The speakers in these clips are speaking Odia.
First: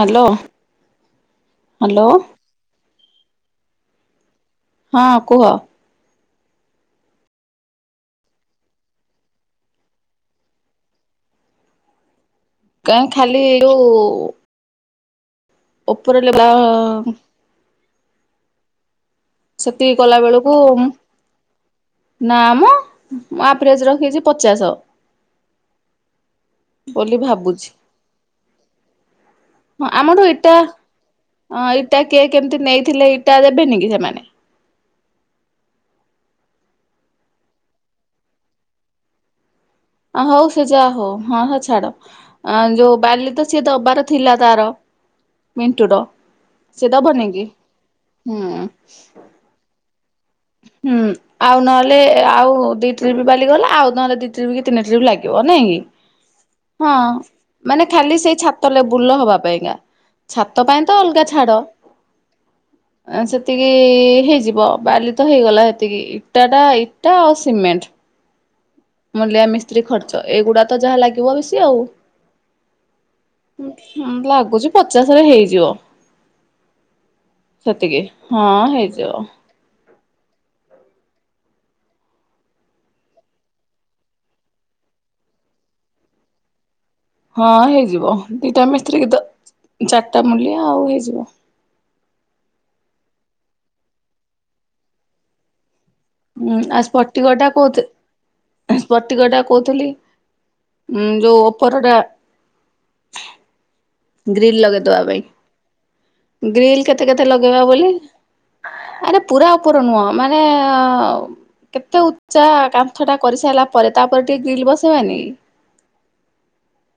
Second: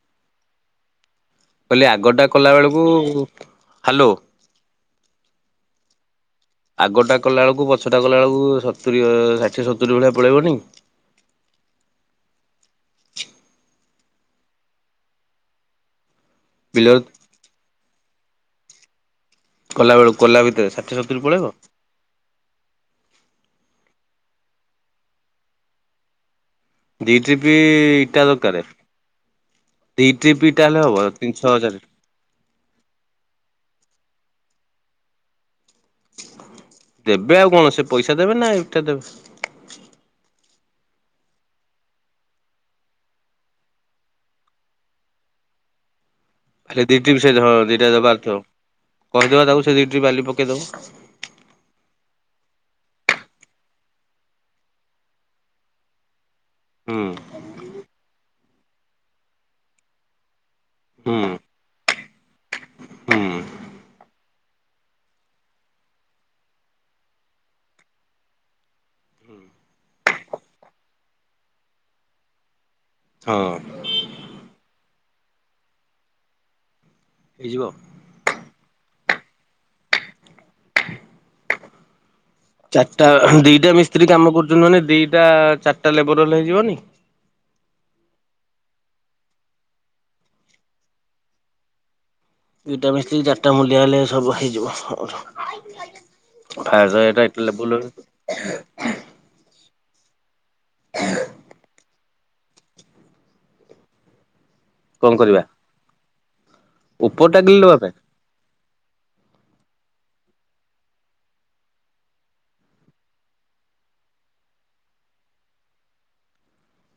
ହ୍ୟାଲୋ। କହିଲି ହ୍ୟାଲୋ ଆଗଟା କଲା ବେଳକୁ ହ୍ୟାଲୋ ହଁ କୁହ। ଆଗଟା କଲା ବେଳକୁ ପଛଟା କଲା ବେଳକୁ ସତୁରି ଷାଠିଏ ସତୁରି ଭଳିଆ ପଳେଇବନି? କାହିଁ ଖାଲି ଯୋଉ ଉପର ଲ ବା ବିଲରେ ସେତିକି କଲା ବେଳକୁ ଭିତରେ ଷାଠିଏ ସତୁରି ପଳେଇବ ନା ମ ମୁଁ ଆଭ୍ରେଜ ରଖିଛି ପଚାଶ। ଦି ବୋଲି ଟ୍ରିପି ଭାବୁଛି ଇଟା ଦରକାର ହଁ ଦି ଆମଠୁ ଟ୍ରିପ ଇଟା ହେଲେ ହବ ତିନି ଛଅ ହଜାର। ଇଟା କିଏ କେମିତି ନେଇଥିଲେ ଇଟା ଦେବେନି କି ସେମାନେ? ଦେବେ ଆଉ କଣ ସେ ପଇସା ଦେବେ ନା ଇଟା ଦେବେ। ହଉ ସେ ଯାହା ହଉ ହଁ ସେ ଛାଡ। ଅଁ ଯୋଉ ବାଲି ତ ସିଏ ଦବାର ଥିଲା ତାର ମିଣ୍ଟୁର। ଖାଲି ସିଏ ଦିଇ ଟ୍ରିପ ଦବନି ସେ କି ହଁ ଦିଟା ହୁଁ [unintelligible] କହିଦବା ତାକୁ ସେ ଦିଇ ଟ୍ରିପ ବାଲି ପକଉ ହୁଁ। ଆଉ ନହେଲେ ଆଉ ଦିଟ୍ରିପ ବାଲିଗଲା ଆଉ ନହେଲେ ଦିଟ୍ରିପ କି ତିନି ଟ୍ରିପ ଲାଗିବ ନାହିଁ କି? ହଁ ହୁଁ ମାନେ ଖାଲି ସେଇ ଛାତ ଲେବୁଲର ହବା ପାଇଁକା। ଛାତ ପାଇଁ ତ ହୁଁ ଅଲଗା ଛାଡ। ହୁଁ ସେତିକି ହେଇଯିବ ବାଲି ତ ହେଇଗଲା ହେତିକି ଇଟାଟା ଇଟା ଆଉ ସିମେଣ୍ଟ। ମୁଲିଆ ମିସ୍ତ୍ରୀ ଖର୍ଚ୍ଚ ଏଇଗୁଡା ତ ଯାହା ଲାଗିବ ବେଶି ଆଉ। ହଁ। ମତେ ଲାଗୁଛି ପଚାଶରେ ହେଇଯିବ ହେଇଯିବ ସେତିକି। ହଁ ହେଇଯିବ। ଚାରିଟା ଦିଟା ମିସ୍ତ୍ରୀ କାମ କରୁଛନ୍ତି ମାନେ ଦିଟା ଚାରିଟା ଲେବର ହେଲେ ହେଇଯିବନି? ହଁ ହେଇଯିବ ଦିଟା ମିସ୍ତ୍ରୀ କୁ ତ ଚାରିଟା ମୂଲିଆ ଆଉ ହେଇଯିବ। ଦିଟା ମିଶି ଚାରିଟା ମୂଲ୍ୟ ହେଲେ ସବୁ ହେଇଯିବ। ହୁଁ ଆଉ ଫାୟାର ଏଟା ଏତେ ସ୍ପଟିକଟା କୋଉ ଲେବୁଲ ସ୍ତିକ ଟା କହୁଥିଲି ଉ ଯୋଉ ଉପରଟା ଗ୍ରୀଲ ଲଗେଇ କଣ କରିବା? ଗ୍ରୀଲ୍ କେତେ କେତେ ଉପରଟା ଗ୍ରିଲ ଲଗେଇବା ଦବା ବୋଲି। ପାଇଁ ମାନେ ପୁରା ଉପର ନୁହଁ ମାନେ କେତେ ଉଚା କାନ୍ଥ ଟା କରିସାରିଲା ପରେ ତାପରେ ଟିକେ ଗ୍ରିଲ୍ ବସେଇବାନି।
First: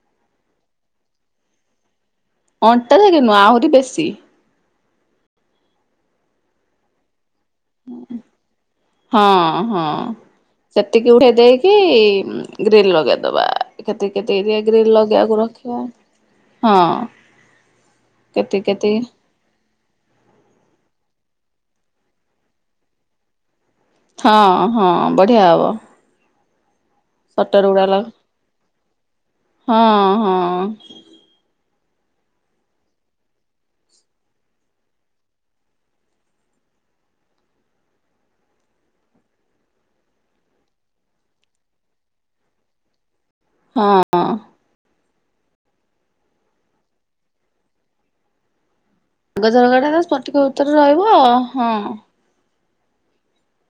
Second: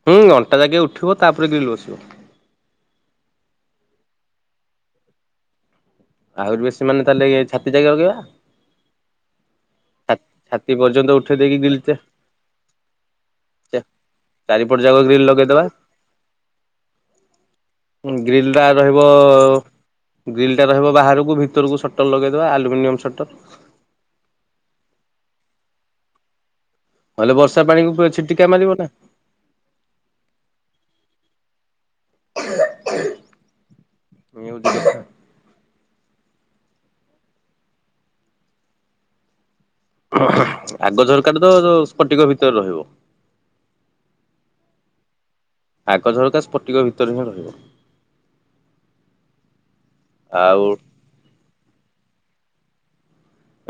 ହୁଁ ଅଣ୍ଟା ଜାଗା ଉଠିବ ତାପରେ ଗ୍ରୀଲ୍ ବସିବ। ଅଣ୍ଟା ଯାକ ନୁହଁ ଆହୁରି ବେଶୀ। ଆହୁରି ବେଶୀ ମାନେେ ତାହେଲେ ଛାତି ଯାଇକି ଲଗେଇବା। ହଁ ହଁ ଛାତି ପର୍ଯ୍ୟନ୍ତ ସେତିକି ଉଠେଇ ଦେଇକି ଗ୍ରିଲ ଚା ଗ୍ରୀଲ ଲଗେଇଦବା। କେତେ କେତେ ଏରିଆ ଚାରିପଟ ଗ୍ରୀଲ ଯାକ ଗ୍ରିଲ ଲଗେଇବାକୁ ଲଗେଇଦବା ରଖିବା ହଁ। ଗ୍ରିଲ କେତିକି ଟା ରହିବ କେତିକି ଗ୍ରିଲ ଟା ରହିବ ବାହାରକୁ ଭିତରକୁ ସଟର ଲଗେଇଦବା ଆଲୁମିନିୟମ ସଟର। ହଁ ହଁ ବଢ଼ିଆ ହବ। ନହେଲେ ସଟର ବର୍ଷା ଗୁଡା ଲ ପାଣିକୁ ଛିଟିକା ମାରିବ ନା। ହଁ ହଁ। ହ [inaudible] ନ୍ୟୁଜ। ଆଗ ଝର କାଟିଦେବ ତ ପଟିକ ଭିତରେ ରହିବ। ହଁ ଅଁ। ଆଗଝରକା ସ୍ପଟିକ ଭିତରେ ହିଁ ରହିବ। ଗଜ ଝରକାଟା ତ ସ୍ପଟିକ ଆଉ ଉତ୍ତର ରହିବ ହଁ।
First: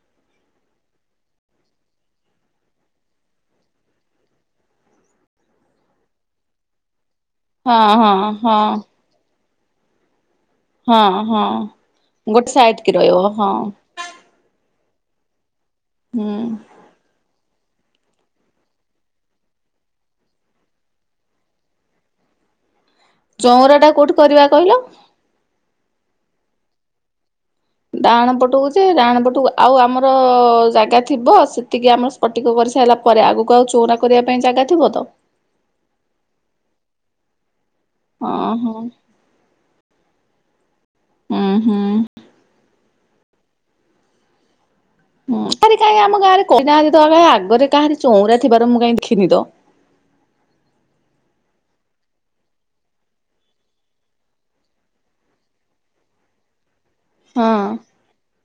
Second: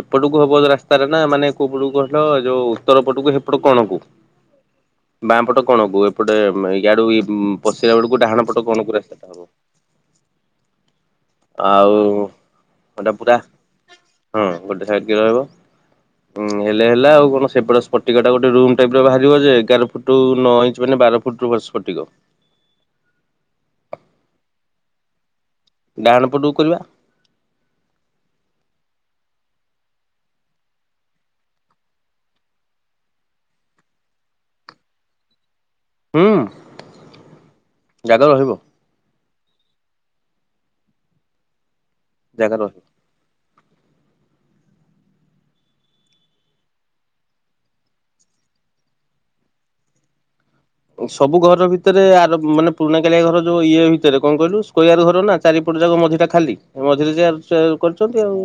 ଏପଟକୁ ହବ ରାସ୍ତାରେ ନା ମାନେ କୋଉପଟକୁ କହିଲ ଯୋଉ ଉତ୍ତର ପଟକୁ ସେପଟ କଣକୁ। ବାଁ ପଟ କଣକୁ ଏପଟେ ଇାଡୁ ଇ ହଁ ପଶିଲା ବେଳକୁ ହଁ ଡାହାଣ ପଟ ହଁ। କଣକୁ ରାସ୍ତା ଟା ହବ। ହଁ ହଁ ଆଉ ଗୋଟେ ସାଇଡ୍‌ କି ଏଟା ରହିବ ପୁରା ହଁ। ହଁ ଗୋଟେ ସାଇଡ୍‌ କି ରହିବ ହୁଁ ଉଁ ଏତ୍ ହେଲେ ହେଲା ଆଉ କଣ ସେପଟ ସ୍ପଟିକ ଟା ଗୋଟେ ରୁମ୍ ଟାଇପ୍ ର ବାହାରିବ ଯେ ଏଗାର ଫୁଟୁ ନଅ ଇଞ୍ଚ ମାନେ ବାର ଫୁଟ ରୁ ସ୍ପଟିକ। ଚଉଁରା ଟା କୋଉଠି କରିବା କହିଲ। ଡାହାଣ ପଟକୁ କରିବା। ଡାହାଣ ପଟକୁ ଯେ ଡାହାଣ ପଟକୁ ଆଉ ଆମର ଜାଗା ଥିବ ସେତିକି ଆମ ସ ପଟିକ କରିସାଇଲା ପରେ ଆଗକୁ ଆଉ ଚଉଁରା କରିବା ପାଇଁ ଜାଗା ଥିବ ତ। ହୁଁ। ଜାଗା ରହିବ ଅଁ ହୋ। ଉଁ ହୁଁ। ଜାଗା ର ହଁ ଆଗରେ କାହିଁ ଆମ ଗାଁରେ କହି ନାହାନ୍ତି ତ ଆଗରେ କାହାରି ଚଉଁରା ଥିବାର ମୁ କାହିଁ ଦେଖିନି ତ। ସବୁ ଘର ଭିତରେ ଆର ମାନେ ପୁରୁଣା କାଳିଆ ଘର ଯୋଉ ଇଏ ଭିତରେ କଣ କହିଲୁ ସ୍କଆର ଘର ନା। ଚାରିପଟ ଯାକ ମଝିଟା ଖାଲି ମଝିରେ ଯା ହଁ ଚାର କରିଛନ୍ତି ଆଉ।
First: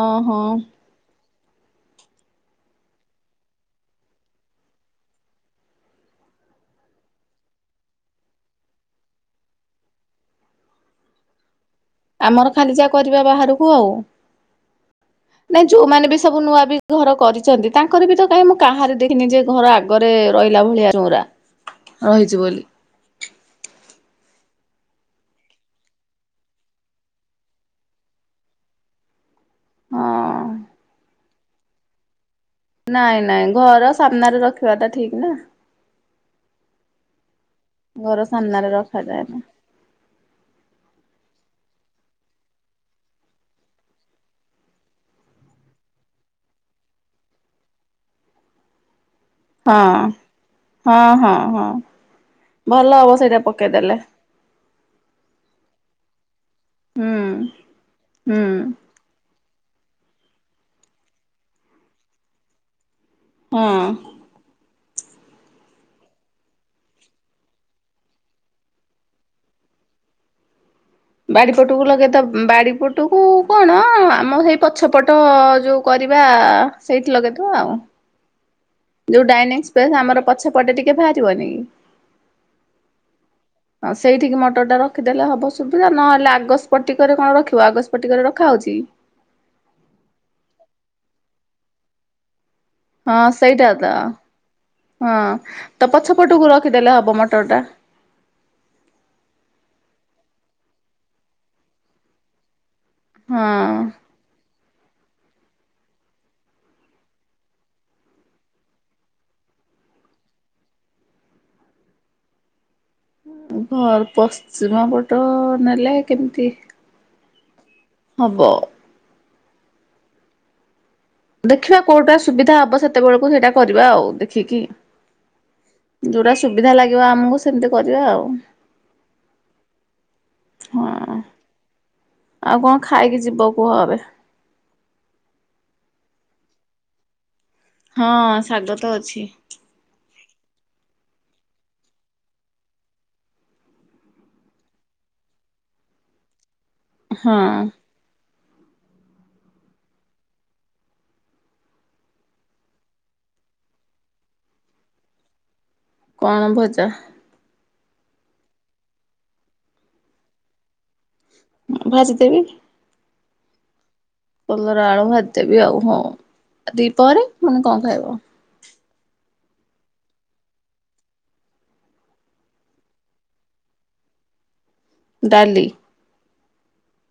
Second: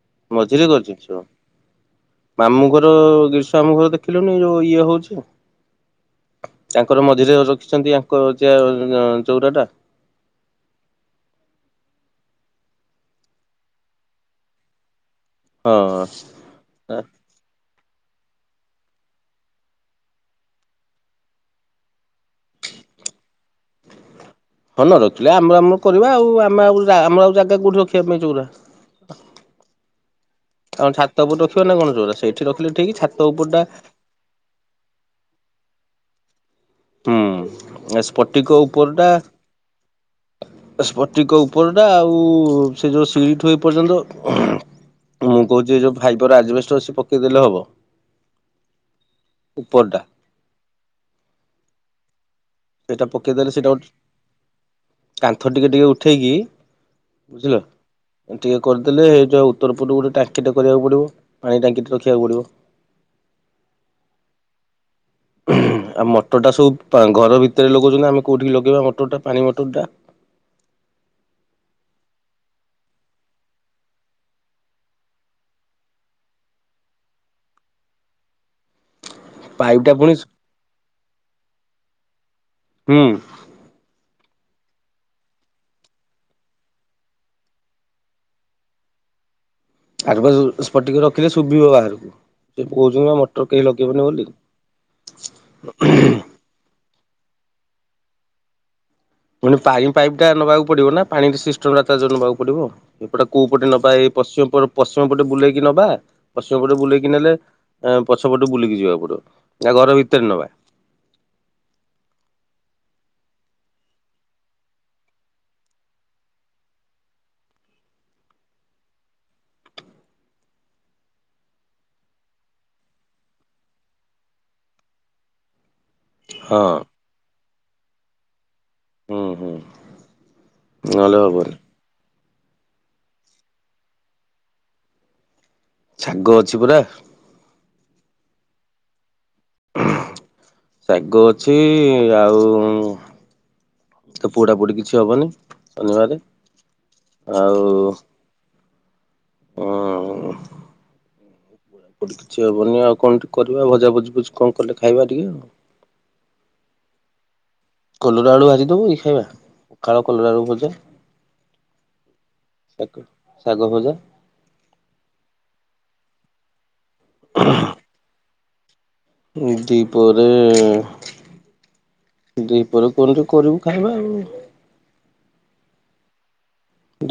ଓହୋ ମଝିରେ କରିଚନ୍ତି ଚ। ମାମୁଁ ଘର ଗିରିଷ୍ ମାମୁଁ ଘର ଦେଖିଲୁନି ଯୋଉ ଇଏ ହଉଛି। ତାଙ୍କର ମଝିରେ ରଖିଛନ୍ତି ଆଙ୍କ ଚିଆର ଚଉଁରା ଟା। ଆମର ଖାଲି ଯା କରିବା ବାହାରକୁ ଆଉ। ନାଇଁ ହଁ। ଯୋଉମାନେ ବି ସବୁ ନୂଆ ବି ଘର କରିଚନ୍ତି। ତାଙ୍କର ବି ତ କାହିଁ ମୁଁ କାହାରି ଦେଖିନି ଯେ ଘର ଆଗରେ ରହିଲା ଭଳିଆ ରଉଁରା ରହିଛି ବୋଲି। ହ ନ ରଖିଲେ ଆମ ଆମ କରିବା ଆଉ ଆମ ଆଉ ଯା ଆମ ଆଉ ଜାଗା କଉଠି ରଖିବା ପାଇଁ ଚଉଁରା। ହୁଁ। ଆ ଛାତ ଉପରେ ରଖିବା ନା କଣ ଚଉଁରା ସେଇଠି ରଖିଲେ ଠିକ୍ ନାଇଁ ଛାତ ନାଇଁ ଉପର ଟା ଘର ସାମ୍ନାରେ ରଖିବାଟା ଠିକ୍ ନା। ହୁଁ ଘର ସ୍ପଟିକ ସାମ୍ନାରେ ଉପରଟା ରଖାଯାଏ ନା। ସ୍ପଟିକ ଉପରଟା ଆଉ ସେ ଯେଉ ସିଡିଠୁ ଏ ପର୍ଯ୍ୟନ୍ତ ମୁଁ କହୁଛି ଏ ଯୋଉ ଫାଇବର ଆଜବେଷ୍ଟ ଅଛି ପକେଇଦେଲେ ହବ। ଉପରଟା ହୁଁ ହୁଁ ହୁଁ ହୁଁ। ଭଲ ହବ ସେଇଟା ପକେଇଦେଲେ। କାନ୍ଥ ଟିକେ ଟିକେ ଉଠେଇକି ହୁଁ ବୁଝିଲ ହୁଁ ଟିକେ କରି ଦେଲେ ଏ ଯୋଉ ଉତ୍ତର ପୂର୍ରୁ ଗୋଟେ ଟାଙ୍କି ଟା କରିବାକୁ ପଡିବ ପାଣି ଟାଙ୍କି ଟେ ରଖିବାକୁ ପଡିବ। ହୁଁ। ଆଉ ମଟରଟା ସବୁ ପା ଘର ଭିତରେ ଲଗଉଚନ୍ତି ନା ଆମେ କୋଉଠିକି ଲଗେଇବା ମଟରଟା ପାଣି ମଟର ଟା। ବାଡି ପଟକୁ ଲଗେଇଦ ବାଡି ପଟକୁ କଣ ଆମ ସେଇ ପଛପଟ ଯୋଉ କରିବା ସେଇଠି ଲଗେଇଦବା ଆଉ। ଯୋଉ ଡାଇନିଂ ପାଇପଟା ସ୍ପେସ୍ ପୁଣି ଆମର ପଛ ପଟେ ଟିକେ ବାହାରିବନି କି। ହୁଁ। [inaudible] ହଁ ସେଇଠିକି ମଟର ଟା ରଖିଦେଲେ ହବ ସୁବିଧା ନହେଲେ ଆଗଷ୍ପଟିକରେ କଣ ରଖିବ ଆଗ ସ୍ପଟିକରେ ରଖାହଉଚି। ଆଗ ସ୍ପଟିକ ରେ ରଖିଲେ ଶୁଭିବ ବାହାରକୁ। ସେ କହୁଛନ୍ତି ହଁ ମଟର କେହି ସେଇଟା ଲଗେଇିବନି ତ ବୋଲି। ହେପଟକୁ ରଖିଦେଲେ ହେବ ମଟରଟା। ପୁଣି ପାଣି ପାଇପ୍ ଟା ନବାକୁ ପଡିବ ନା ପାଣି ସିଷ୍ଟମ ତା ନେବାକୁ ପଡିବ ଏପଟ କୋଉ ପଟେ ହଁ। ନବା ଏ ପଶ୍ଚିମ ପଶ୍ଚିମ ପଟେ ବୁଲେଇକି ନବା ପଶ୍ଚିମ ପଟେ ବୁଲେଇକି ନେଲେ ପଛ ପଟୁ ବୁଲିକି ଯିବାକୁ ପଡିବ ନା ଘର ଭିତରେ ନବା? ଘର ପଶ୍ଚିମ ପଟ ନେଲେ କେମିତି ହବ। ଦେଖିବା କୋଉଟା ସୁବିଧା ହବ ସେତେବେଳକୁ ସେଇଟା କରିବା ଆଉ ଦେଖିକି। ଯୋଉଟା ହଁ ସୁବିଧା ଲାଗିବ ଆମକୁ ସେମିତି କରିବା ଆଉ। ହୁଁ ହୁଁ ନହେଲେ ହଁ। ହବନି ଆଉ କଁ ଖାଇକି ଯିବ କୁହ ଏବେ? ଶାଗ ଅଛି ପରା। ହଁ ଶାଗ ତ ଅଛି। ଶାଗ ଅଛି ଆଉ ତ ପୋଡା ପୋଡି କିଛି ହବନି ଶନିବାର ହଁ ଆଉ [inaudible] ପା କିଛି ହବନି ଆଉ କଁ ଟିକେ କରିବା ଭଜା ଭୁଜି ବୁଜି କଣ କଲେ ଖାଇବା ଟିକେ। କଣ ଭଜା? କଲରା ଆଳୁ ଭାଜିଦବ ଏଇ ଖାଇବା ପଖାଳ କଲରା ଆଳୁ ଭଜା। ଭାଜି ଦେବି। ଶ ଶାଗ ଭଜା। କଲରା ଆଳୁ ଭାଜିଦେବି ଆଉ ହଁ ଦିପହରେ ମାନେ କଁ ଖାଇବ? ଦି ପରେ ଦି ପହରେ କଣ ତୁ କରିବୁ ଖାଇବା ଆଉ। ଡାଲି।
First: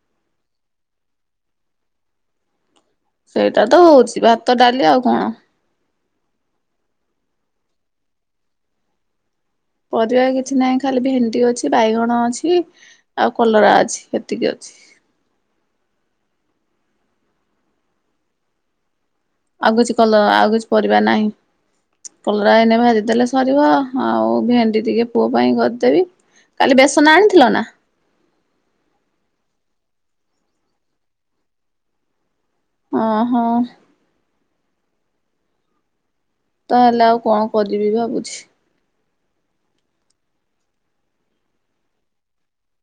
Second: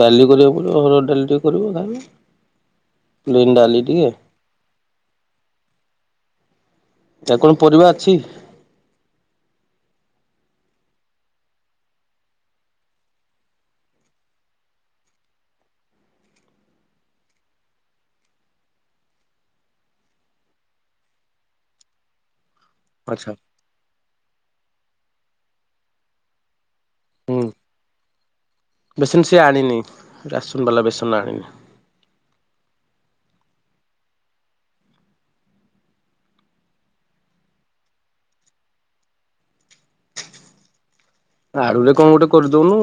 ଡାଲି କରିବାକୁ ପଡ଼ିବ ହରଡ ଡାଲି ଟିକେ କରିବୁ ଖାଇବା। ପ୍ଲେନ ସେଇଟା ଡାଲି ତ ଟିକେ ହଉଛି ଭାତ ଡାଲି ଆଉ କଣ? ଆ କଣ ପରିବା ଅଛି? ପରିବା କିଛି ନାହିଁ ଖାଲି ଭେଣ୍ଡି ଅଛି, ବାଇଗଣ ଅଛି, ଆଉ କଲରା ଅଛି ଏତିକି ଅଛି। ଆଉ କିଛି କଲର ଆଉ କିଛି ପରିବା ନାହିଁ କଲରା ଏଇନେ ଭାଜିଦେଲେ ଆଚ୍ଛା ସରିବ। ଆଉ ଭେଣ୍ଡି ଟିକେ ପୁଅ ପାଇଁ କରିଦେବି କାଲି ବେସନ ହୁଁ ଆଣିଥିଲ ନା? ବେସନ ସିଏ ଆଣିନି ରାସନ ବାଲା ବେସନ ଆଣିନି। ଅ ହଁ। ତାହେଲେ ଆଉ କଣ କରିବି ଭାବୁଛି। ଆଳୁ ରେ କଣ ଗୋଟେ କରିଦଉନୁ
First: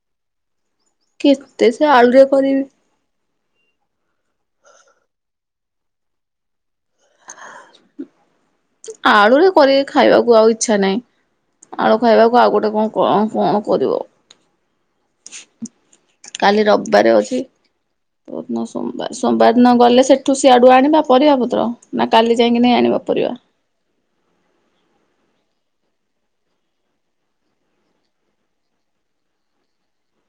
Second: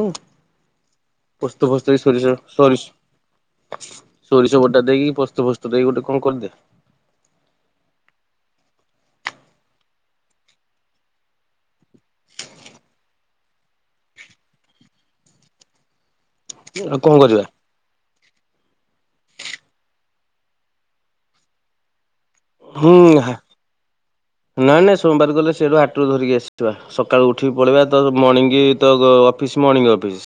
କେତେ ପୋସ୍ତ ସେ ଫୋସ୍ତ ଆଳୁରେ ସୋରିଷ କରିବି ସରି ସୋରିଷବଟା ଦେଇକି ପୋସ୍ତ ଫୋସ୍ତ ଦେଇକି ଗୋଟେ କଣ କରିଦେ। ଆଳୁରେ କରି ଖାଇବାକୁ ଆଉ ଇଚ୍ଛା ନାଇଁ। ଆଳୁ ଖାଇବାକୁ ଆଉ ଗୋଟେ କଁ କଣ କଣ କରିବ? କାଲି ଆଉ ରବିବାର କଣ ଅଛି। କରିବା କୋଉ ଦିନ ସୋମବାର ସୋମବାର ଦିନ ଗଲେ ସେଠୁ ସିଆଡୁ ଆଣିବା ପରିବା ପତ୍ର ନା କାଲି ଯାଇକି ନେଇ ହୁଁ ଆଣିବା ପରିବା। ନାଇଁ ନାଇଁ ସୋମବାରେ ଗଲେ ସେଇଠୁ ହାଟରୁ ଧରିକି ଆସିଥିବା। ସକାଳୁ ଉଠିକି ପଳେଇବା ତ ମର୍ଣିଙ୍ଗ ତ ଅଫିସ୍ ମର୍ଣ୍ଣିଙ୍ଗ ଅଫିସ୍।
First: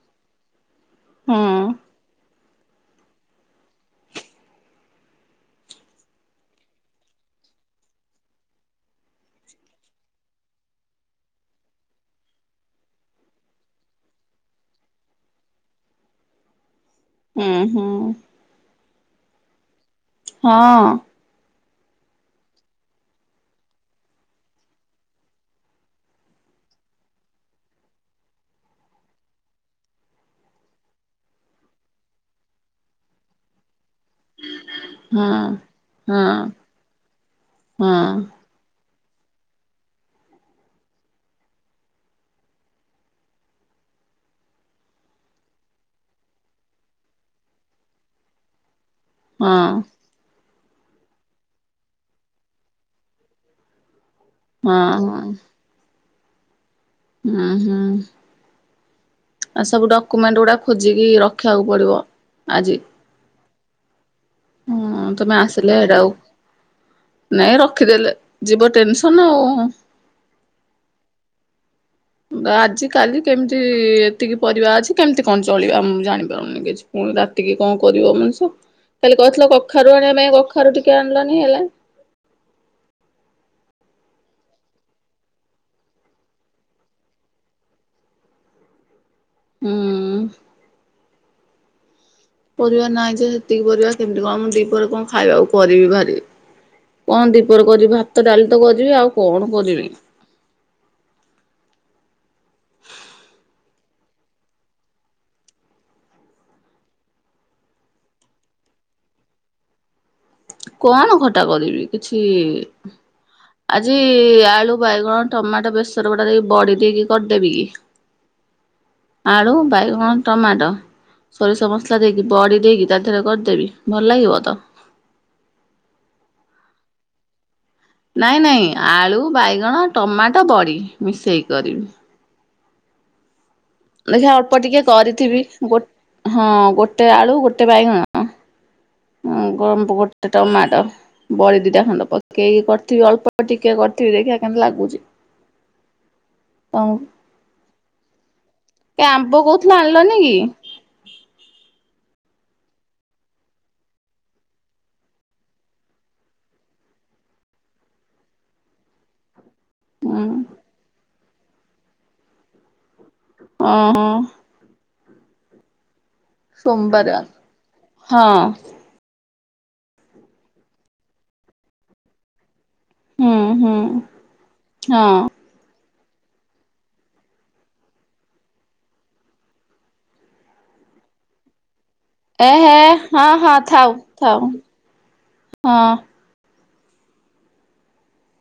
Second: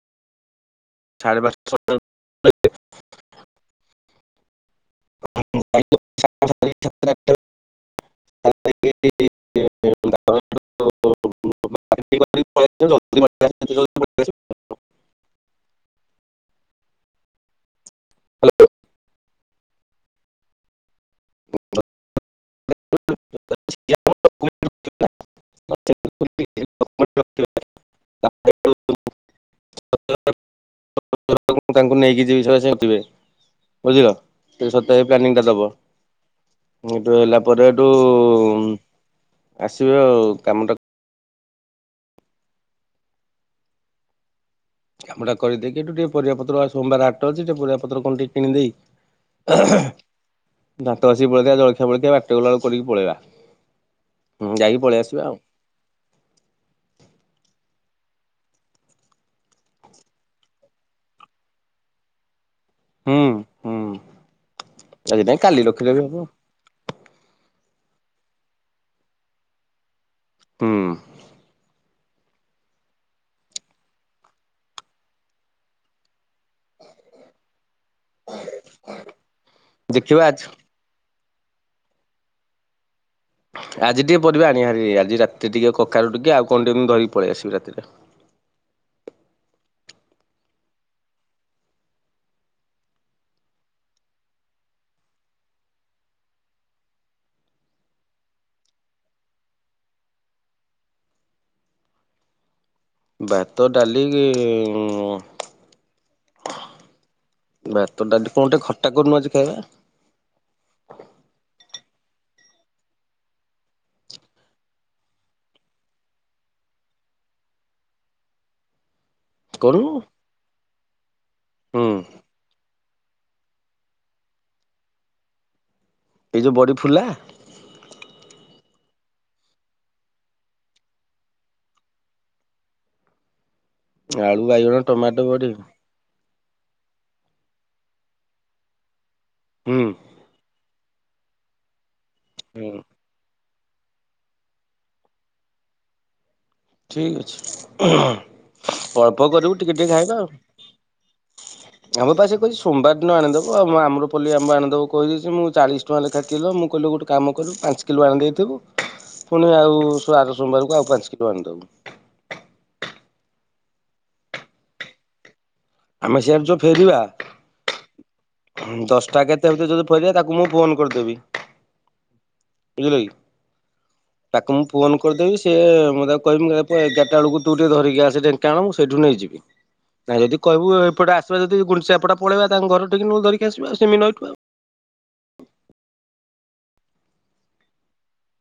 ସାଢେ ହୁଁ [unintelligible] [inaudible] [unintelligible] [unintelligible] [unintelligible] ଉଁ ହୁଁ। [unintelligible] ହଁ। [inaudible] [unintelligible] [unintelligible] ମୁଁ ତାଙ୍କୁ ନେଇକି ଯିବି [unintelligible] ବୁଝିଲ? ଟ ସତ ଏଇ ହଁ ପ୍ଲାନିଂ ଟା ଦବ ହଁ ଏଇଠୁ ହେଲା ପରେ ହଁ ଏଠୁ ଆସିବେ ଆଉ କାମଟା କାମ ଟା କରିଦେଇକ ଏଠୁ ଟିକିଏ ପରିବା ପତ୍ର ଆ ସୋମବାର ହାଟ ଅଛି ଟିକେ ପରିବା ପତ୍ର କଣ ଟିକେ କିଣି ଦେଇେ ହଁ ହଁ ଦାନ୍ତ ଆସିକି ପଳେଇଥିବା ଜଳଖିଆ ପଳଖିଆ ବାଟରେ ଗଲା ବେଳକୁ କରିକି ପଳେଇବା। ହୁଁ ଯାଇକି ହଁ ପଳେଇ ଆସିବା ଆଉ। ଉଁ ହୁଁ। ଆ ସବୁ ଡକ୍ୟୁମେଣ୍ଟ ଗୁଡା ଖୋଜିକି ରଖିବାକୁ ପଡିବ ଆଜି। ହୁଁ ହୁଁ ହଁ ଆଜି ତମେ କାଇଁ କାଲି ଆସିଲେ ରଖିଲେ ବି ଏଟାକୁ ହବ। ନାଇଁ ରଖିଦେଲେ ଯିବ ଟେନସନ ଆଉ। ହୁଁ। ବା ଆଜି କାଲି କେମିତି ଏତିକି ପରିବା ଅଛି କେମିତି କଣ ଚଳିବା ମୁଁ ଜାଣିପାରୁନି କିଛି। ପୁଣି ରାତିକି କଣ କରିବ ମଣିଷ କାଲି କହିଥିଲ କଖାରୁ ଆଣିବା ଦେଖିବା ପାଇଁ ଆଜି କଖାରୁ ଟିକେ ଆଣିଲନି ହେଲା। ଆଜି ଟିକେ ପରିବା ଆଣିଆ ହାରି ଆଜି ରାତି ଟିକେ କଖାରୁ ଟିକେ ଆଉ କଣ ଟିକେ ଏମିତି ଧରିକ ପଳେଇ ଆସିବି ରାତିରେ। ହୁଁ। ପରିବା ନାହିଁ ଯେ ସେତିକି ପରିବା କେମିତି କଣ ମୁଁ ଦିପରେ କଣ ଖାଇବାକୁ କରିବି ଭାରି କଣ ଦୀପରେ କରିବି ଭାତ ଡାଲି ତ କରିବି ଆଉ କଣ କରିବି। ଭାତ ଡାଲି ଉଁ ଭାତ ଡାଲି କଣ ଟେ ଖଟା କରୁନୁ ଆଜି ଖାଇବା। କଣ ଖଟା କରିବି କିଛି ଆଜି ଆଳୁ ବାଇଗଣ ଟମାଟୋ ବେସର ବଟା ଦେଇକି ବଢି ଦେଇକି କରିଦେବି କି? ଆଳୁ କରୁନୁ ବାଇଗଣ ଟମାଟୋ ସୋରିଷ ହୁଁ ମସଲା ଦେଇକି। ବଡ଼ି ଦେଇକି ତା ଦେହରେ କରିଦେବି ଭଲ ଲାଗିବ ତ? ଏଇ ଯେଉଁ ବଡ଼ି ଫୁଲା? ନାଇଁ ନାଇଁ ଆଳୁ ବାଇଗଣ ଟମାଟୋ ବଡ଼ି ମିଶେଇ କରିବି। ଦେଖ ଆଳୁ ଅଳ୍ପ ବାଇଗଣ ଟିକେ ଟମାଟୋ କରିଥିବି ବଡି ହୁଁ ହଁ ଗୋଟେ ଆଳୁ ଗୋଟେ ବାଇଗଣ ହୁଁ ଗୋ ହୁଁ ଗୋଟେ ଟମାଟ ବଡି ଦିଟା ଖଣ୍ଡ ପକେଇକି କରିଥିବି ଅଳ୍ପ ଟିକେ କରିଥିବି ଦେଖିବା କେମିତି ଲାଗୁଛି? ତମକୁ। ଠିକ୍ ଅଛି। କାଇଁ ଅଳ୍ପ ଆମ୍ବ କରିବୁ ଟିକେ କହୁଥିଲ ଟିକେ ଆଣିଲନି କି? ଆମ୍ବ ପା ସେ କହିଛି ସୋମବାର ଦିନ ଆଣିଦବ ଆମ ଆମର ପଲି ଆମ୍ୱ ଆଣିଦବ କହିଦେଛି ମୁଁ ଚାଳିଶ [unintelligible] ମୁଁ କହିଲି ଗୋଟେ କାମ କରୁ ପାଞ୍ଚ କିଲୋ ଆଣି ଦେଇଥିବୁ। ପୁଣି ଆଉ ହୁଁ ଆର ସୋମବାରକୁ ଆଉ ପାଞ୍ଚ କିଲୋ ଆଣିଦବୁ। ଓହୋ। ଆମେ ସାର୍ ସୋମବାର ହଁ। ଦଶଟା କେତେ ଭିତରେ ଯଦି ଫେରିବ ତାକୁ ମୁଁ ଫୋନ କରିଦେବି। ବୁଝିଲ କି ହୁଁ ହୁଁ ତାକୁ ମୁଁ ଫୋନ ହଁ କରିଦେବି। ସେଏ ମୁଁ ତା କହିବି ଏଗାରଟା ବେଳକୁ ତୁ ଟିକେ ଧରିକି ଆସେ ଢେଙ୍କାଣ ମୁଁ ସେଇଠୁ ନେଇଯିବି। ନା ଯଦି କହିବୁ ଏପଟେ ଆସିବା ଯଦି ଗୁଣସିିଆପଟ ଏ ହେ ହଁ ହଁ ଥାଉ ଥାଉ ହଁ।